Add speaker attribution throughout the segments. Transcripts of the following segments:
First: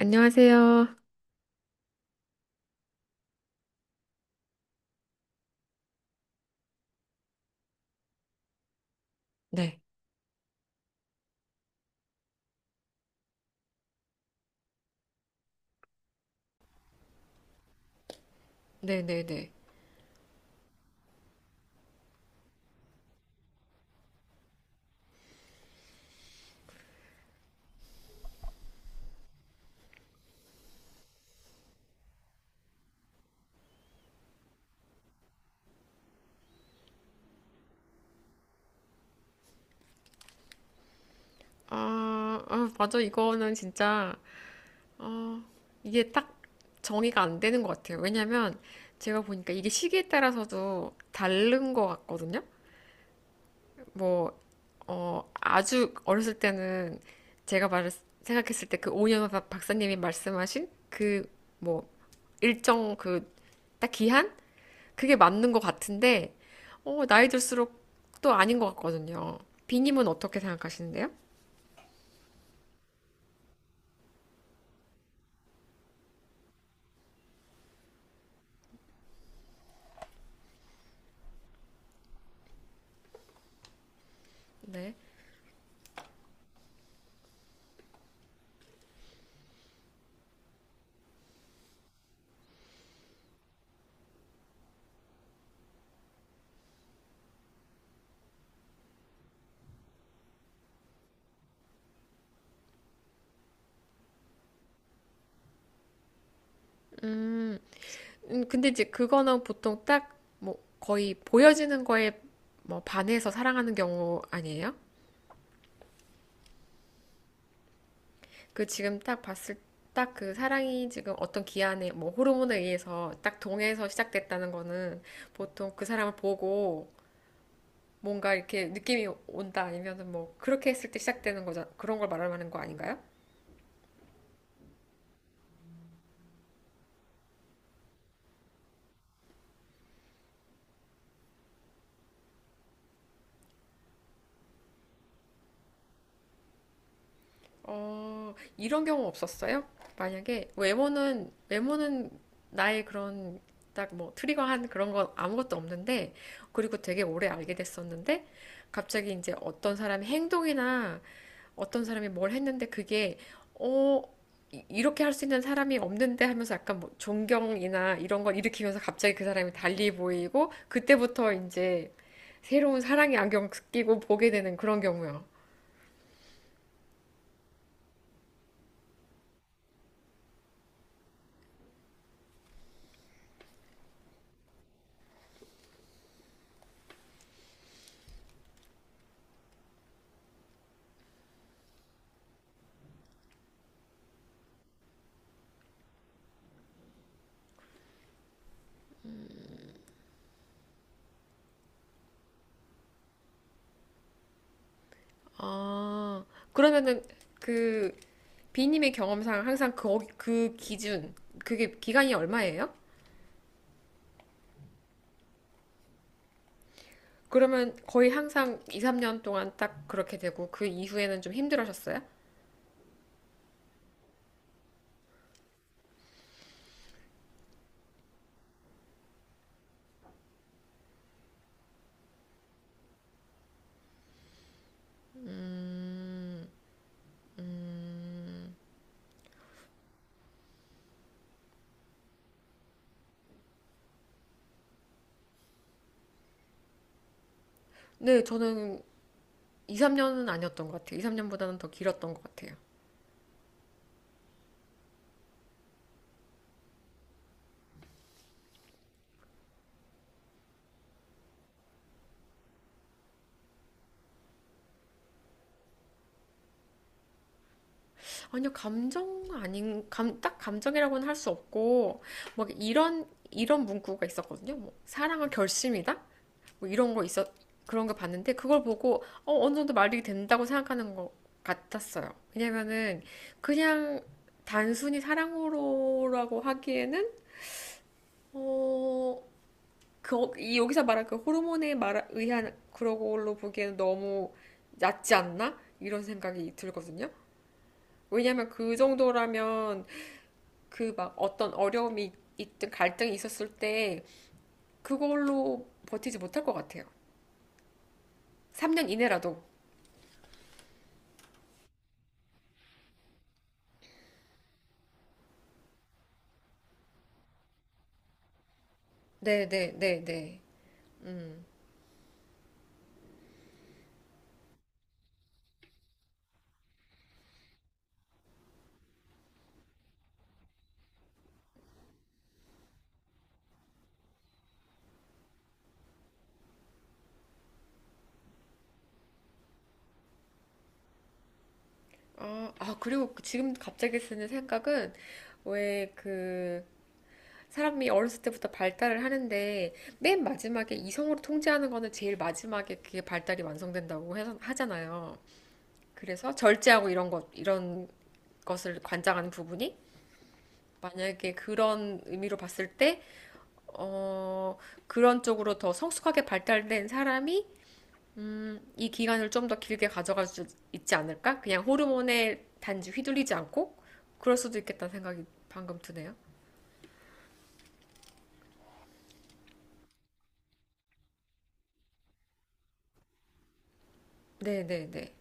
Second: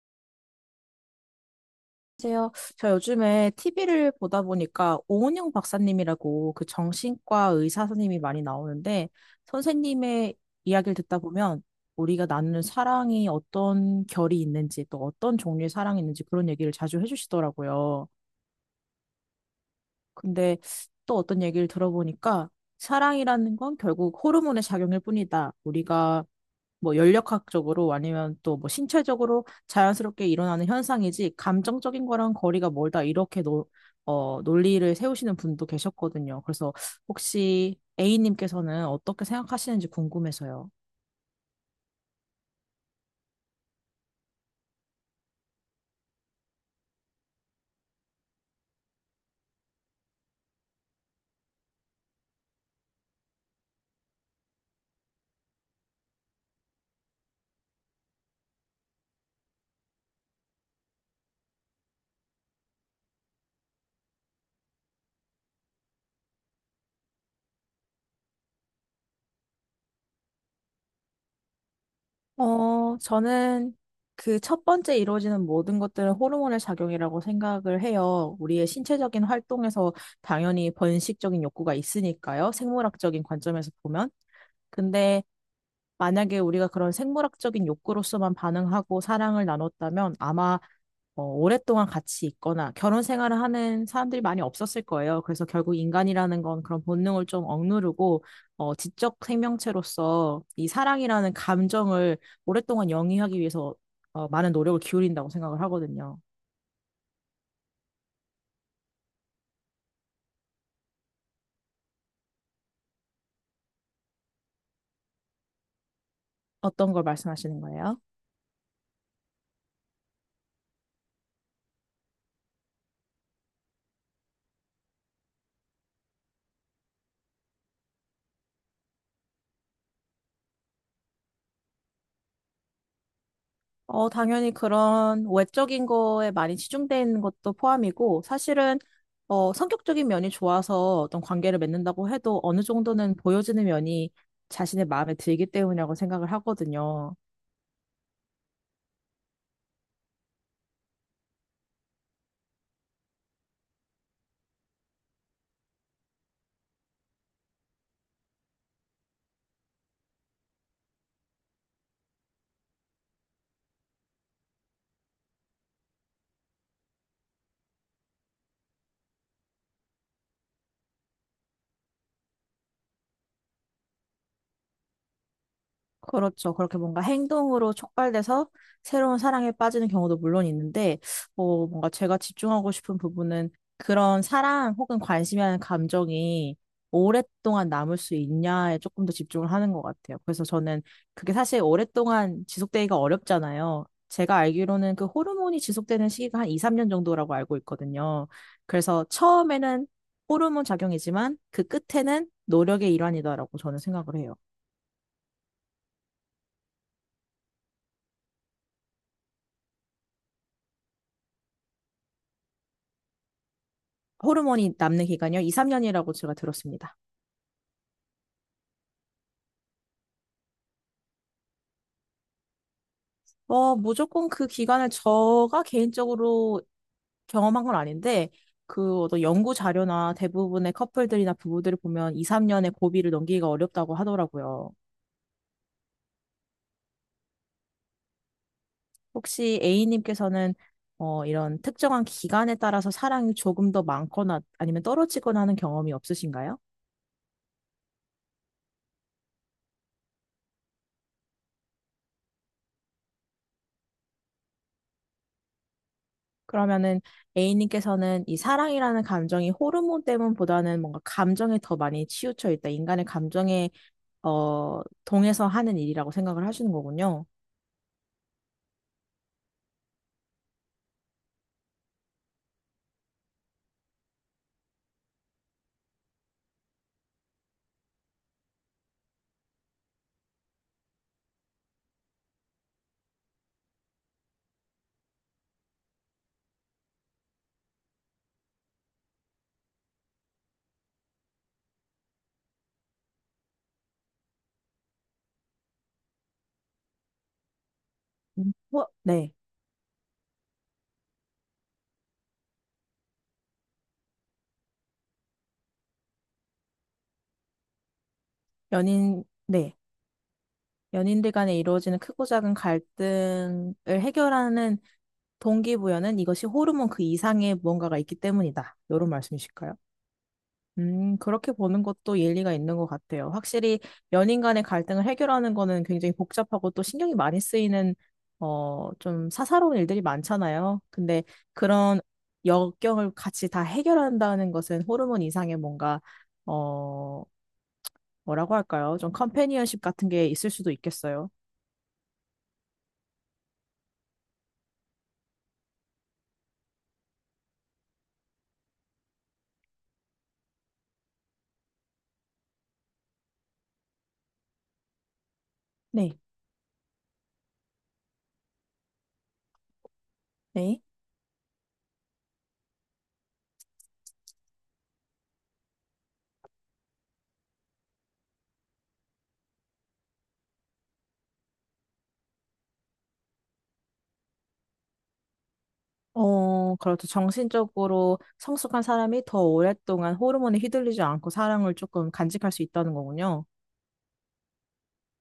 Speaker 1: 안녕하세요.
Speaker 2: 안녕하세요. 저 요즘에 TV를 보다 보니까 오은영 박사님이라고 그 정신과 의사 선생님이 많이 나오는데
Speaker 1: 네,
Speaker 2: 선생님의 이야기를 듣다 보면 우리가 나누는 사랑이 어떤 결이 있는지 또 어떤 종류의 사랑이 있는지 그런 얘기를 자주 해주시더라고요.
Speaker 1: 네, 네, 네.
Speaker 2: 근데 또 어떤 얘기를 들어보니까 사랑이라는 건 결국 호르몬의 작용일 뿐이다. 우리가 뭐 연력학적으로 아니면 또 뭐 신체적으로 자연스럽게 일어나는 현상이지 감정적인 거랑 거리가 멀다 이렇게 논리를 세우시는 분도 계셨거든요. 그래서 혹시 A님께서는 어떻게 생각하시는지 궁금해서요.
Speaker 1: 아, 아, 맞아. 이거는 진짜, 어, 이게 딱 정의가 안 되는 것 같아요. 왜냐면 제가 보니까 이게 시기에 따라서도 다른 것 같거든요. 뭐, 아주 어렸을 때는 제가 생각했을 때 그 오년 박사님이 말씀하신 그, 뭐, 일정 그, 딱 기한? 그게 맞는 것 같은데, 나이 들수록 또 아닌 것 같거든요. 비님은 어떻게 생각하시는데요?
Speaker 2: 저는 그 첫 번째 이루어지는 모든 것들은 호르몬의 작용이라고 생각을 해요. 우리의 신체적인 활동에서 당연히 번식적인 욕구가 있으니까요. 생물학적인 관점에서 보면.
Speaker 1: 네.
Speaker 2: 근데 만약에 우리가 그런 생물학적인 욕구로서만 반응하고 사랑을 나눴다면 아마 오랫동안 같이 있거나 결혼 생활을 하는 사람들이 많이 없었을 거예요. 그래서 결국 인간이라는 건 그런 본능을 좀 억누르고 지적 생명체로서 이 사랑이라는 감정을 오랫동안 영위하기 위해서 많은 노력을 기울인다고 생각을 하거든요.
Speaker 1: 음, 근데 이제 그거는 보통 딱, 뭐, 거의 보여지는 거에 뭐, 반해서 사랑하는 경우 아니에요?
Speaker 2: 어떤 걸 말씀하시는 거예요?
Speaker 1: 그 지금 딱 봤을 딱 그 사랑이 지금 어떤 기한에 뭐 호르몬에 의해서 딱 동해서 시작됐다는 거는 보통 그 사람을 보고 뭔가 이렇게 느낌이 온다 아니면은 뭐 그렇게 했을 때 시작되는 거잖아. 그런 걸 말하는 거 아닌가요?
Speaker 2: 당연히 그런 외적인 거에 많이 치중되어 있는 것도 포함이고, 사실은, 성격적인 면이 좋아서 어떤 관계를 맺는다고 해도 어느 정도는 보여지는 면이 자신의 마음에 들기 때문이라고 생각을 하거든요.
Speaker 1: 이런 경우 없었어요? 만약에 외모는 나의 그런 딱 뭐 트리거한 그런 건 아무것도 없는데 그리고 되게 오래 알게 됐었는데 갑자기 이제 어떤 사람의 행동이나 어떤 사람이 뭘 했는데 그게 어 이렇게 할 수 있는 사람이 없는데 하면서 약간 뭐 존경이나 이런 걸 일으키면서 갑자기 그 사람이 달리 보이고 그때부터 이제 새로운 사랑의 안경 끼고 보게 되는 그런 경우요.
Speaker 2: 그렇죠. 그렇게 뭔가 행동으로 촉발돼서 새로운 사랑에 빠지는 경우도 물론 있는데, 뭔가 제가 집중하고 싶은 부분은 그런 사랑 혹은 관심이라는 감정이 오랫동안 남을 수 있냐에 조금 더 집중을 하는 것 같아요. 그래서 저는 그게 사실 오랫동안 지속되기가 어렵잖아요. 제가 알기로는 그 호르몬이 지속되는 시기가 한 2, 3년 정도라고 알고 있거든요. 그래서 처음에는 호르몬 작용이지만 그 끝에는 노력의 일환이다라고 저는 생각을 해요.
Speaker 1: 아, 그러면은 그 b 님의 경험상 항상 그게 기간이 얼마예요?
Speaker 2: 호르몬이 남는 기간이요? 2, 3년이라고 제가 들었습니다.
Speaker 1: 그러면 거의 항상 2, 3년 동안 딱 그렇게 되고 그 이후에는 좀 힘들어하셨어요?
Speaker 2: 무조건 그 기간을 제가 개인적으로 경험한 건 아닌데, 그 어떤 연구 자료나 대부분의 커플들이나 부부들을 보면 2, 3년의 고비를 넘기기가 어렵다고 하더라고요. 혹시 A님께서는 이런 특정한 기간에 따라서 사랑이 조금 더 많거나 아니면 떨어지거나 하는 경험이 없으신가요?
Speaker 1: 네, 저는 2, 3년은 아니었던 것 같아요. 2, 3년보다는 더 길었던 것 같아요.
Speaker 2: 그러면은 A님께서는 이 사랑이라는 감정이 호르몬 때문보다는 뭔가 감정에 더 많이 치우쳐 있다. 인간의 감정에 동해서 하는 일이라고 생각을 하시는 거군요.
Speaker 1: 아니요, 딱 감정이라고는 할 수 없고, 막 이런 문구가 있었거든요. 뭐, 사랑은 결심이다? 뭐 이런 거 있었 그런 거 봤는데 그걸 보고 어느 정도 말이 된다고 생각하는 것 같았어요. 왜냐면은 그냥 단순히 사랑으로라고 하기에는 어, 이 여기서 말한 그 호르몬에 말 의한 그런 걸로 보기에는 너무 얕지 않나? 이런 생각이 들거든요. 왜냐면
Speaker 2: 음.
Speaker 1: 그
Speaker 2: 뭐, 네.
Speaker 1: 정도라면 그 막 어떤 어려움이 있든 갈등이 있었을 때 그걸로 버티지 못할 것 같아요. 3년
Speaker 2: 연인,
Speaker 1: 이내라도.
Speaker 2: 네. 연인들 간에 이루어지는 크고 작은 갈등을 해결하는 동기부여는 이것이 호르몬 그 이상의 무언가가 있기 때문이다. 이런
Speaker 1: 네, 네,
Speaker 2: 말씀이실까요?
Speaker 1: 네, 네.
Speaker 2: 그렇게 보는 것도 일리가 있는 것 같아요. 확실히 연인 간의 갈등을 해결하는 거는 굉장히 복잡하고 또 신경이 많이 쓰이는, 좀 사사로운 일들이 많잖아요. 근데 그런 역경을 같이 다 해결한다는 것은 호르몬 이상의 뭔가, 어, 뭐라고 할까요? 좀 컴패니언십 같은 게 있을 수도 있겠어요.
Speaker 1: 아, 아, 그리고 그 지금 갑자기 쓰는 생각은 왜 그 사람이 어렸을 때부터 발달을 하는데 맨 마지막에 이성으로 통제하는 거는 제일 마지막에 그게 발달이 완성된다고 하잖아요.
Speaker 2: 네.
Speaker 1: 그래서 절제하고 이런 것을 관장하는 부분이
Speaker 2: 네.
Speaker 1: 만약에 그런 의미로 봤을 때, 어, 그런 쪽으로 더 성숙하게 발달된 사람이 이 기간을 좀 더 길게 가져갈 수 있지 않을까? 그냥 호르몬에 단지 휘둘리지 않고 그럴 수도 있겠다는 생각이 방금 드네요.
Speaker 2: 그렇죠. 정신적으로 성숙한 사람이 더 오랫동안 호르몬에 휘둘리지 않고 사랑을 조금 간직할 수 있다는 거군요.
Speaker 1: 네네네.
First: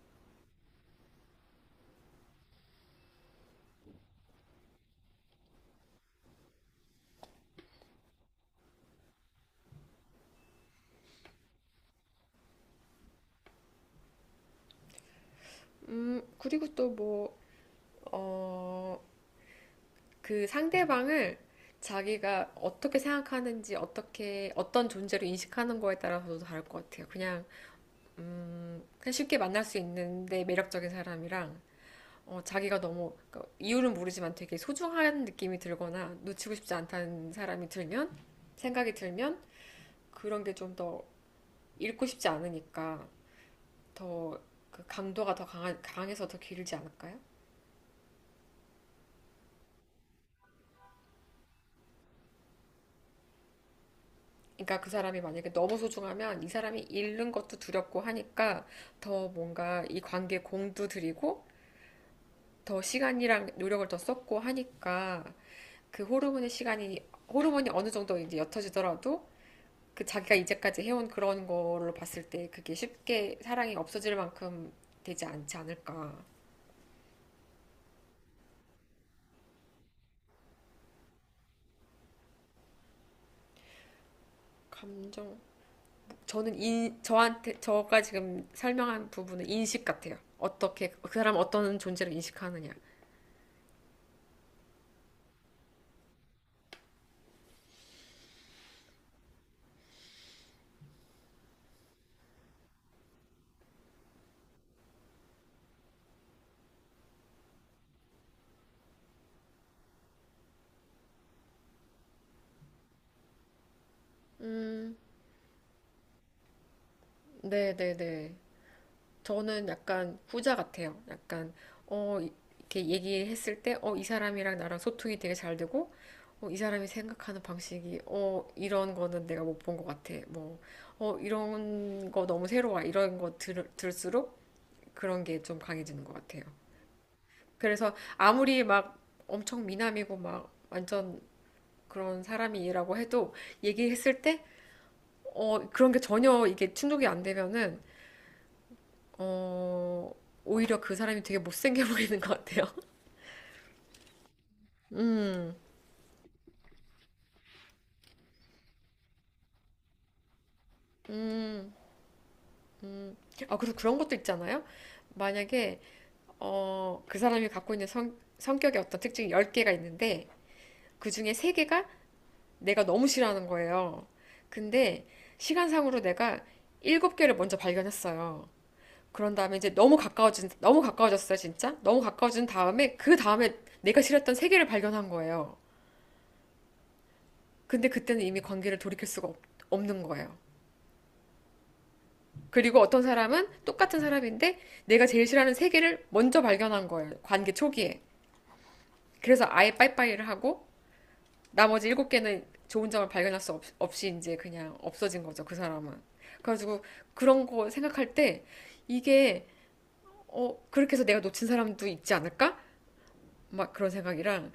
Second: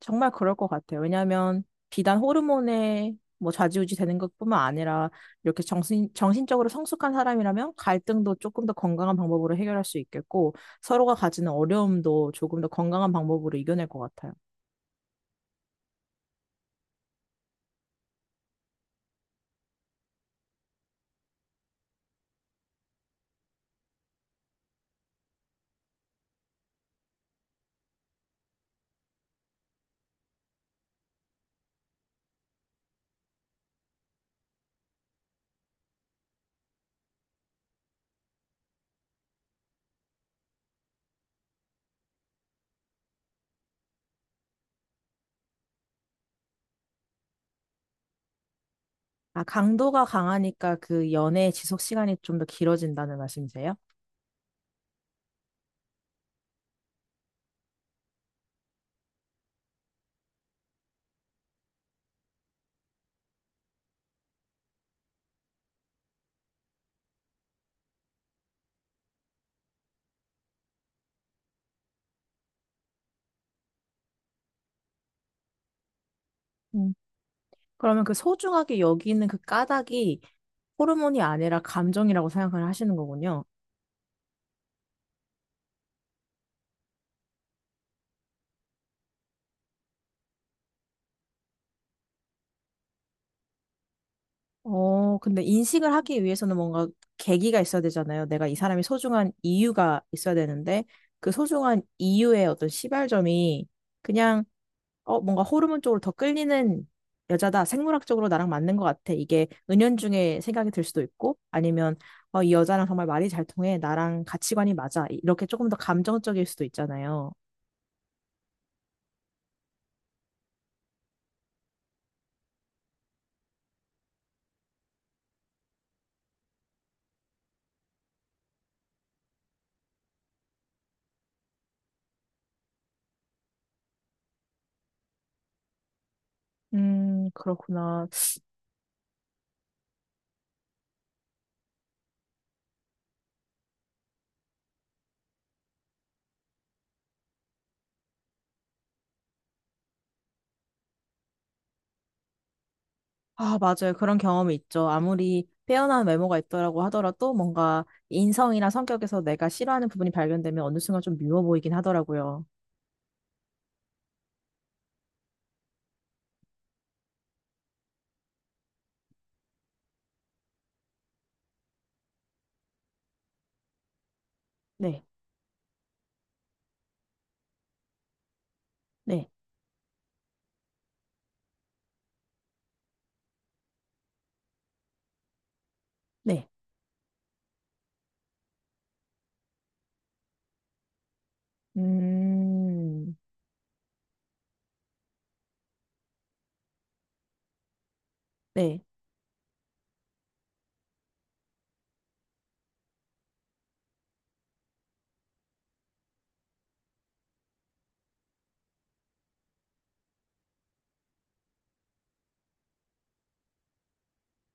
Speaker 2: 정말 그럴 것 같아요. 왜냐하면 비단 호르몬에 뭐 좌지우지 되는 것뿐만 아니라 이렇게 정신적으로 성숙한 사람이라면 갈등도 조금 더 건강한 방법으로 해결할 수 있겠고 서로가 가지는 어려움도 조금 더 건강한 방법으로 이겨낼 것 같아요.
Speaker 1: 그리고 또 뭐, 어, 그 상대방을 자기가 어떻게 생각하는지, 어떻게, 어떤 존재로 인식하는 거에 따라서도 다를 것 같아요. 그냥 쉽게 만날 수 있는데 매력적인 사람이랑 자기가 너무 그러니까 이유는 모르지만 되게 소중한 느낌이 들거나 놓치고 싶지 않다는 사람이 들면 생각이 들면 그런 게 좀 더 읽고 싶지 않으니까 더 그 강도가 더 강해서 더 길지 않을까요?
Speaker 2: 아, 강도가 강하니까 그 연애의 지속 시간이 좀 더 길어진다는 말씀이세요?
Speaker 1: 그러니까 그 사람이 만약에 너무 소중하면 이 사람이 잃는 것도 두렵고 하니까 더 뭔가 이 관계에 공도 들이고 더 시간이랑 노력을 더 썼고 하니까 그 호르몬의 시간이 호르몬이 어느 정도 이제 옅어지더라도 그 자기가 이제까지 해온 그런 걸로 봤을 때 그게 쉽게 사랑이 없어질 만큼 되지 않지 않을까.
Speaker 2: 음. 그러면 그 소중하게 여기는 그 까닭이 호르몬이 아니라 감정이라고 생각을 하시는 거군요.
Speaker 1: 감정, 저는 저가 지금 설명한 부분은 인식 같아요. 어떻게, 그 사람 어떤 존재를 인식하느냐.
Speaker 2: 근데 인식을 하기 위해서는 뭔가 계기가 있어야 되잖아요. 내가 이 사람이 소중한 이유가 있어야 되는데, 그 소중한 이유의 어떤 시발점이 그냥, 뭔가 호르몬 쪽으로 더 끌리는 여자다. 생물학적으로 나랑 맞는 것 같아. 이게 은연중에 생각이 들 수도 있고, 아니면, 이 여자랑 정말 말이 잘 통해. 나랑 가치관이 맞아. 이렇게 조금 더 감정적일 수도 있잖아요.
Speaker 1: 네네네. 저는 약간 후자 같아요. 약간 이- 렇게 얘기했을 때 이 사람이랑 나랑 소통이 되게 잘 되고 이 사람이 생각하는 방식이 이런 거는 내가 못 본 것 같아. 뭐 이런 거 너무 새로워. 이런 거 들을수록 그런 게 좀 강해지는 것 같아요. 그래서
Speaker 2: 그렇구나.
Speaker 1: 아무리 막 엄청 미남이고 막 완전 그런 사람이라고 해도 얘기했을 때 그런 게 전혀 이게 충족이 안 되면은 어, 오히려 그 사람이 되게 못생겨 보이는 것 같아요.
Speaker 2: 아, 맞아요. 그런 경험이 있죠. 아무리
Speaker 1: 음,
Speaker 2: 빼어난 외모가 있더라고 하더라도 뭔가 인성이나 성격에서 내가 싫어하는 부분이 발견되면 어느 순간 좀 미워
Speaker 1: 음.
Speaker 2: 보이긴 하더라고요.
Speaker 1: 아, 그리고 그런 것도 있잖아요. 만약에, 그 사람이 갖고 있는 성격의 어떤 특징이 10개가 있는데, 그 중에 3개가 내가 너무 싫어하는 거예요.
Speaker 2: 네,
Speaker 1: 근데, 시간상으로 내가 7개를 먼저 발견했어요.
Speaker 2: 네,
Speaker 1: 그런 다음에 이제 너무 가까워졌어요, 진짜. 너무 가까워진 다음에, 그 다음에 내가 싫었던 3개를 발견한 거예요.
Speaker 2: 네.
Speaker 1: 근데 그때는 이미 관계를 돌이킬 수가 없는 거예요. 그리고 어떤
Speaker 2: 음,
Speaker 1: 사람은 똑같은 사람인데 내가 제일 싫어하는 세 개를 먼저 발견한 거예요. 관계 초기에.
Speaker 2: 네.
Speaker 1: 그래서 아예 빠이빠이를 하고 나머지 일곱 개는 좋은 점을 발견할 수 없이 이제 그냥 없어진 거죠. 그 사람은. 그래가지고 그런 거 생각할 때 이게 그렇게 해서 내가 놓친 사람도 있지 않을까? 막 그런 생각이랑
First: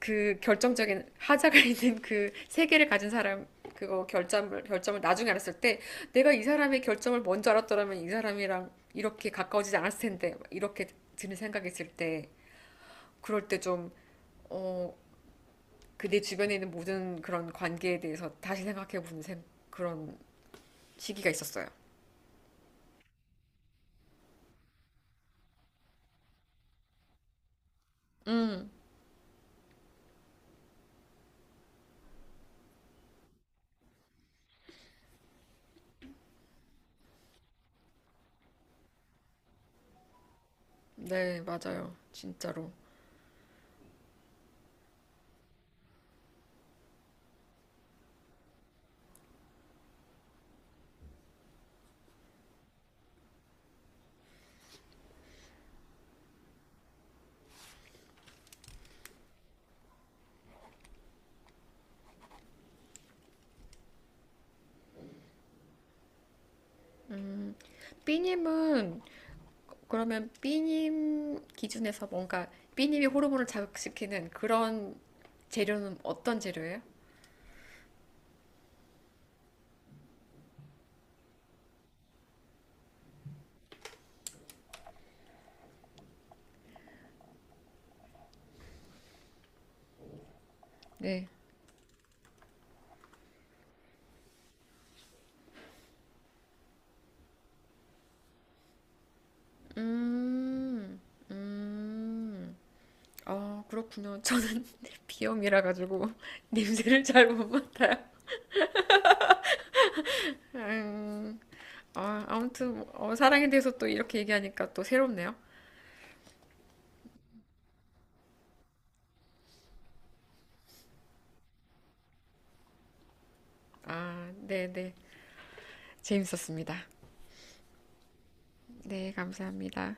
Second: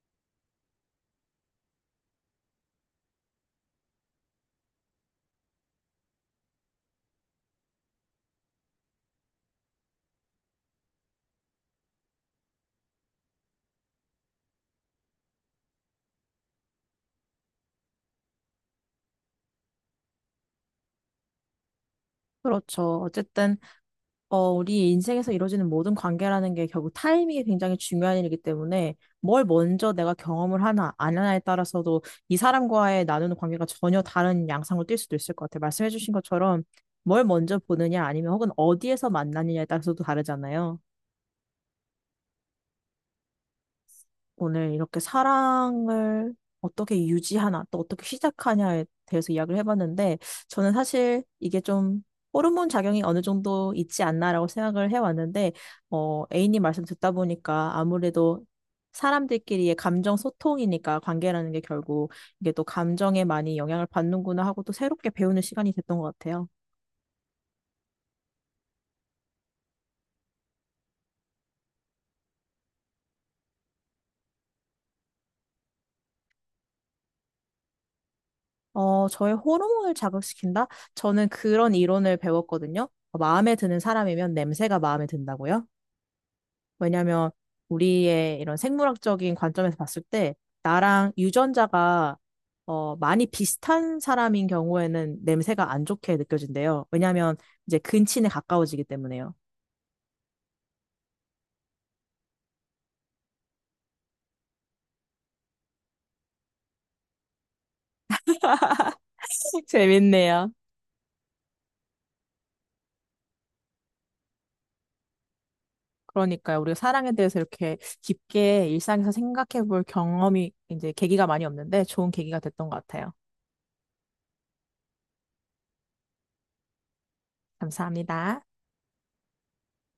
Speaker 1: 그 결정적인 하자가 있는 그 세계를 가진 사람 그거 결점을 나중에 알았을 때 내가 이 사람의 결점을 먼저 알았더라면 이 사람이랑 이렇게 가까워지지 않았을 텐데 이렇게 드는 생각이 있을 때 그럴 때 좀 어 그 내 주변에 있는 모든 그런 관계에 대해서 다시 생각해 보는 그런 시기가 있었어요.
Speaker 2: 그렇죠. 어쨌든 우리 인생에서 이루어지는 모든 관계라는 게 결국 타이밍이 굉장히 중요한 일이기 때문에 뭘 먼저 내가 경험을 하나, 안 하나에 따라서도 이 사람과의 나누는 관계가 전혀 다른 양상으로 뛸 수도 있을 것 같아요. 말씀해주신 것처럼 뭘 먼저 보느냐 아니면 혹은 어디에서 만나느냐에 따라서도 다르잖아요.
Speaker 1: 네, 맞아요. 진짜로.
Speaker 2: 오늘 이렇게 사랑을 어떻게 유지하나, 또 어떻게 시작하냐에 대해서 이야기를 해봤는데, 저는 사실 이게 좀 호르몬 작용이 어느 정도 있지 않나라고 생각을 해왔는데, A님 말씀 듣다 보니까 아무래도 사람들끼리의 감정 소통이니까 관계라는 게 결국 이게 또 감정에 많이 영향을 받는구나 하고 또 새롭게 배우는 시간이 됐던 것 같아요.
Speaker 1: 삐님은 그러면 B님 기준에서 뭔가 B님이 호르몬을 자극시키는 그런 재료는 어떤 재료예요?
Speaker 2: 저의 호르몬을 자극시킨다? 저는 그런 이론을 배웠거든요. 마음에 드는 사람이면 냄새가 마음에 든다고요? 왜냐면 우리의 이런 생물학적인 관점에서 봤을 때 나랑
Speaker 1: 네.
Speaker 2: 유전자가 많이 비슷한 사람인 경우에는 냄새가 안 좋게 느껴진대요. 왜냐면 이제 근친에 가까워지기 때문에요.
Speaker 1: 음, 음, 아, 그렇군요. 저는 비염이라 가지고 냄새를 잘 못 맡아요.
Speaker 2: 재밌네요.
Speaker 1: 음, 아, 아무튼 뭐, 사랑에 대해서 또 이렇게 얘기하니까 또 새롭네요.
Speaker 2: 그러니까요. 우리가 사랑에 대해서 이렇게 깊게 일상에서 생각해 볼 경험이 이제 계기가 많이 없는데 좋은 계기가 됐던 것 같아요.
Speaker 1: 아, 네, 네. 재밌었습니다.
Speaker 2: 감사합니다.
Speaker 1: 네, 감사합니다.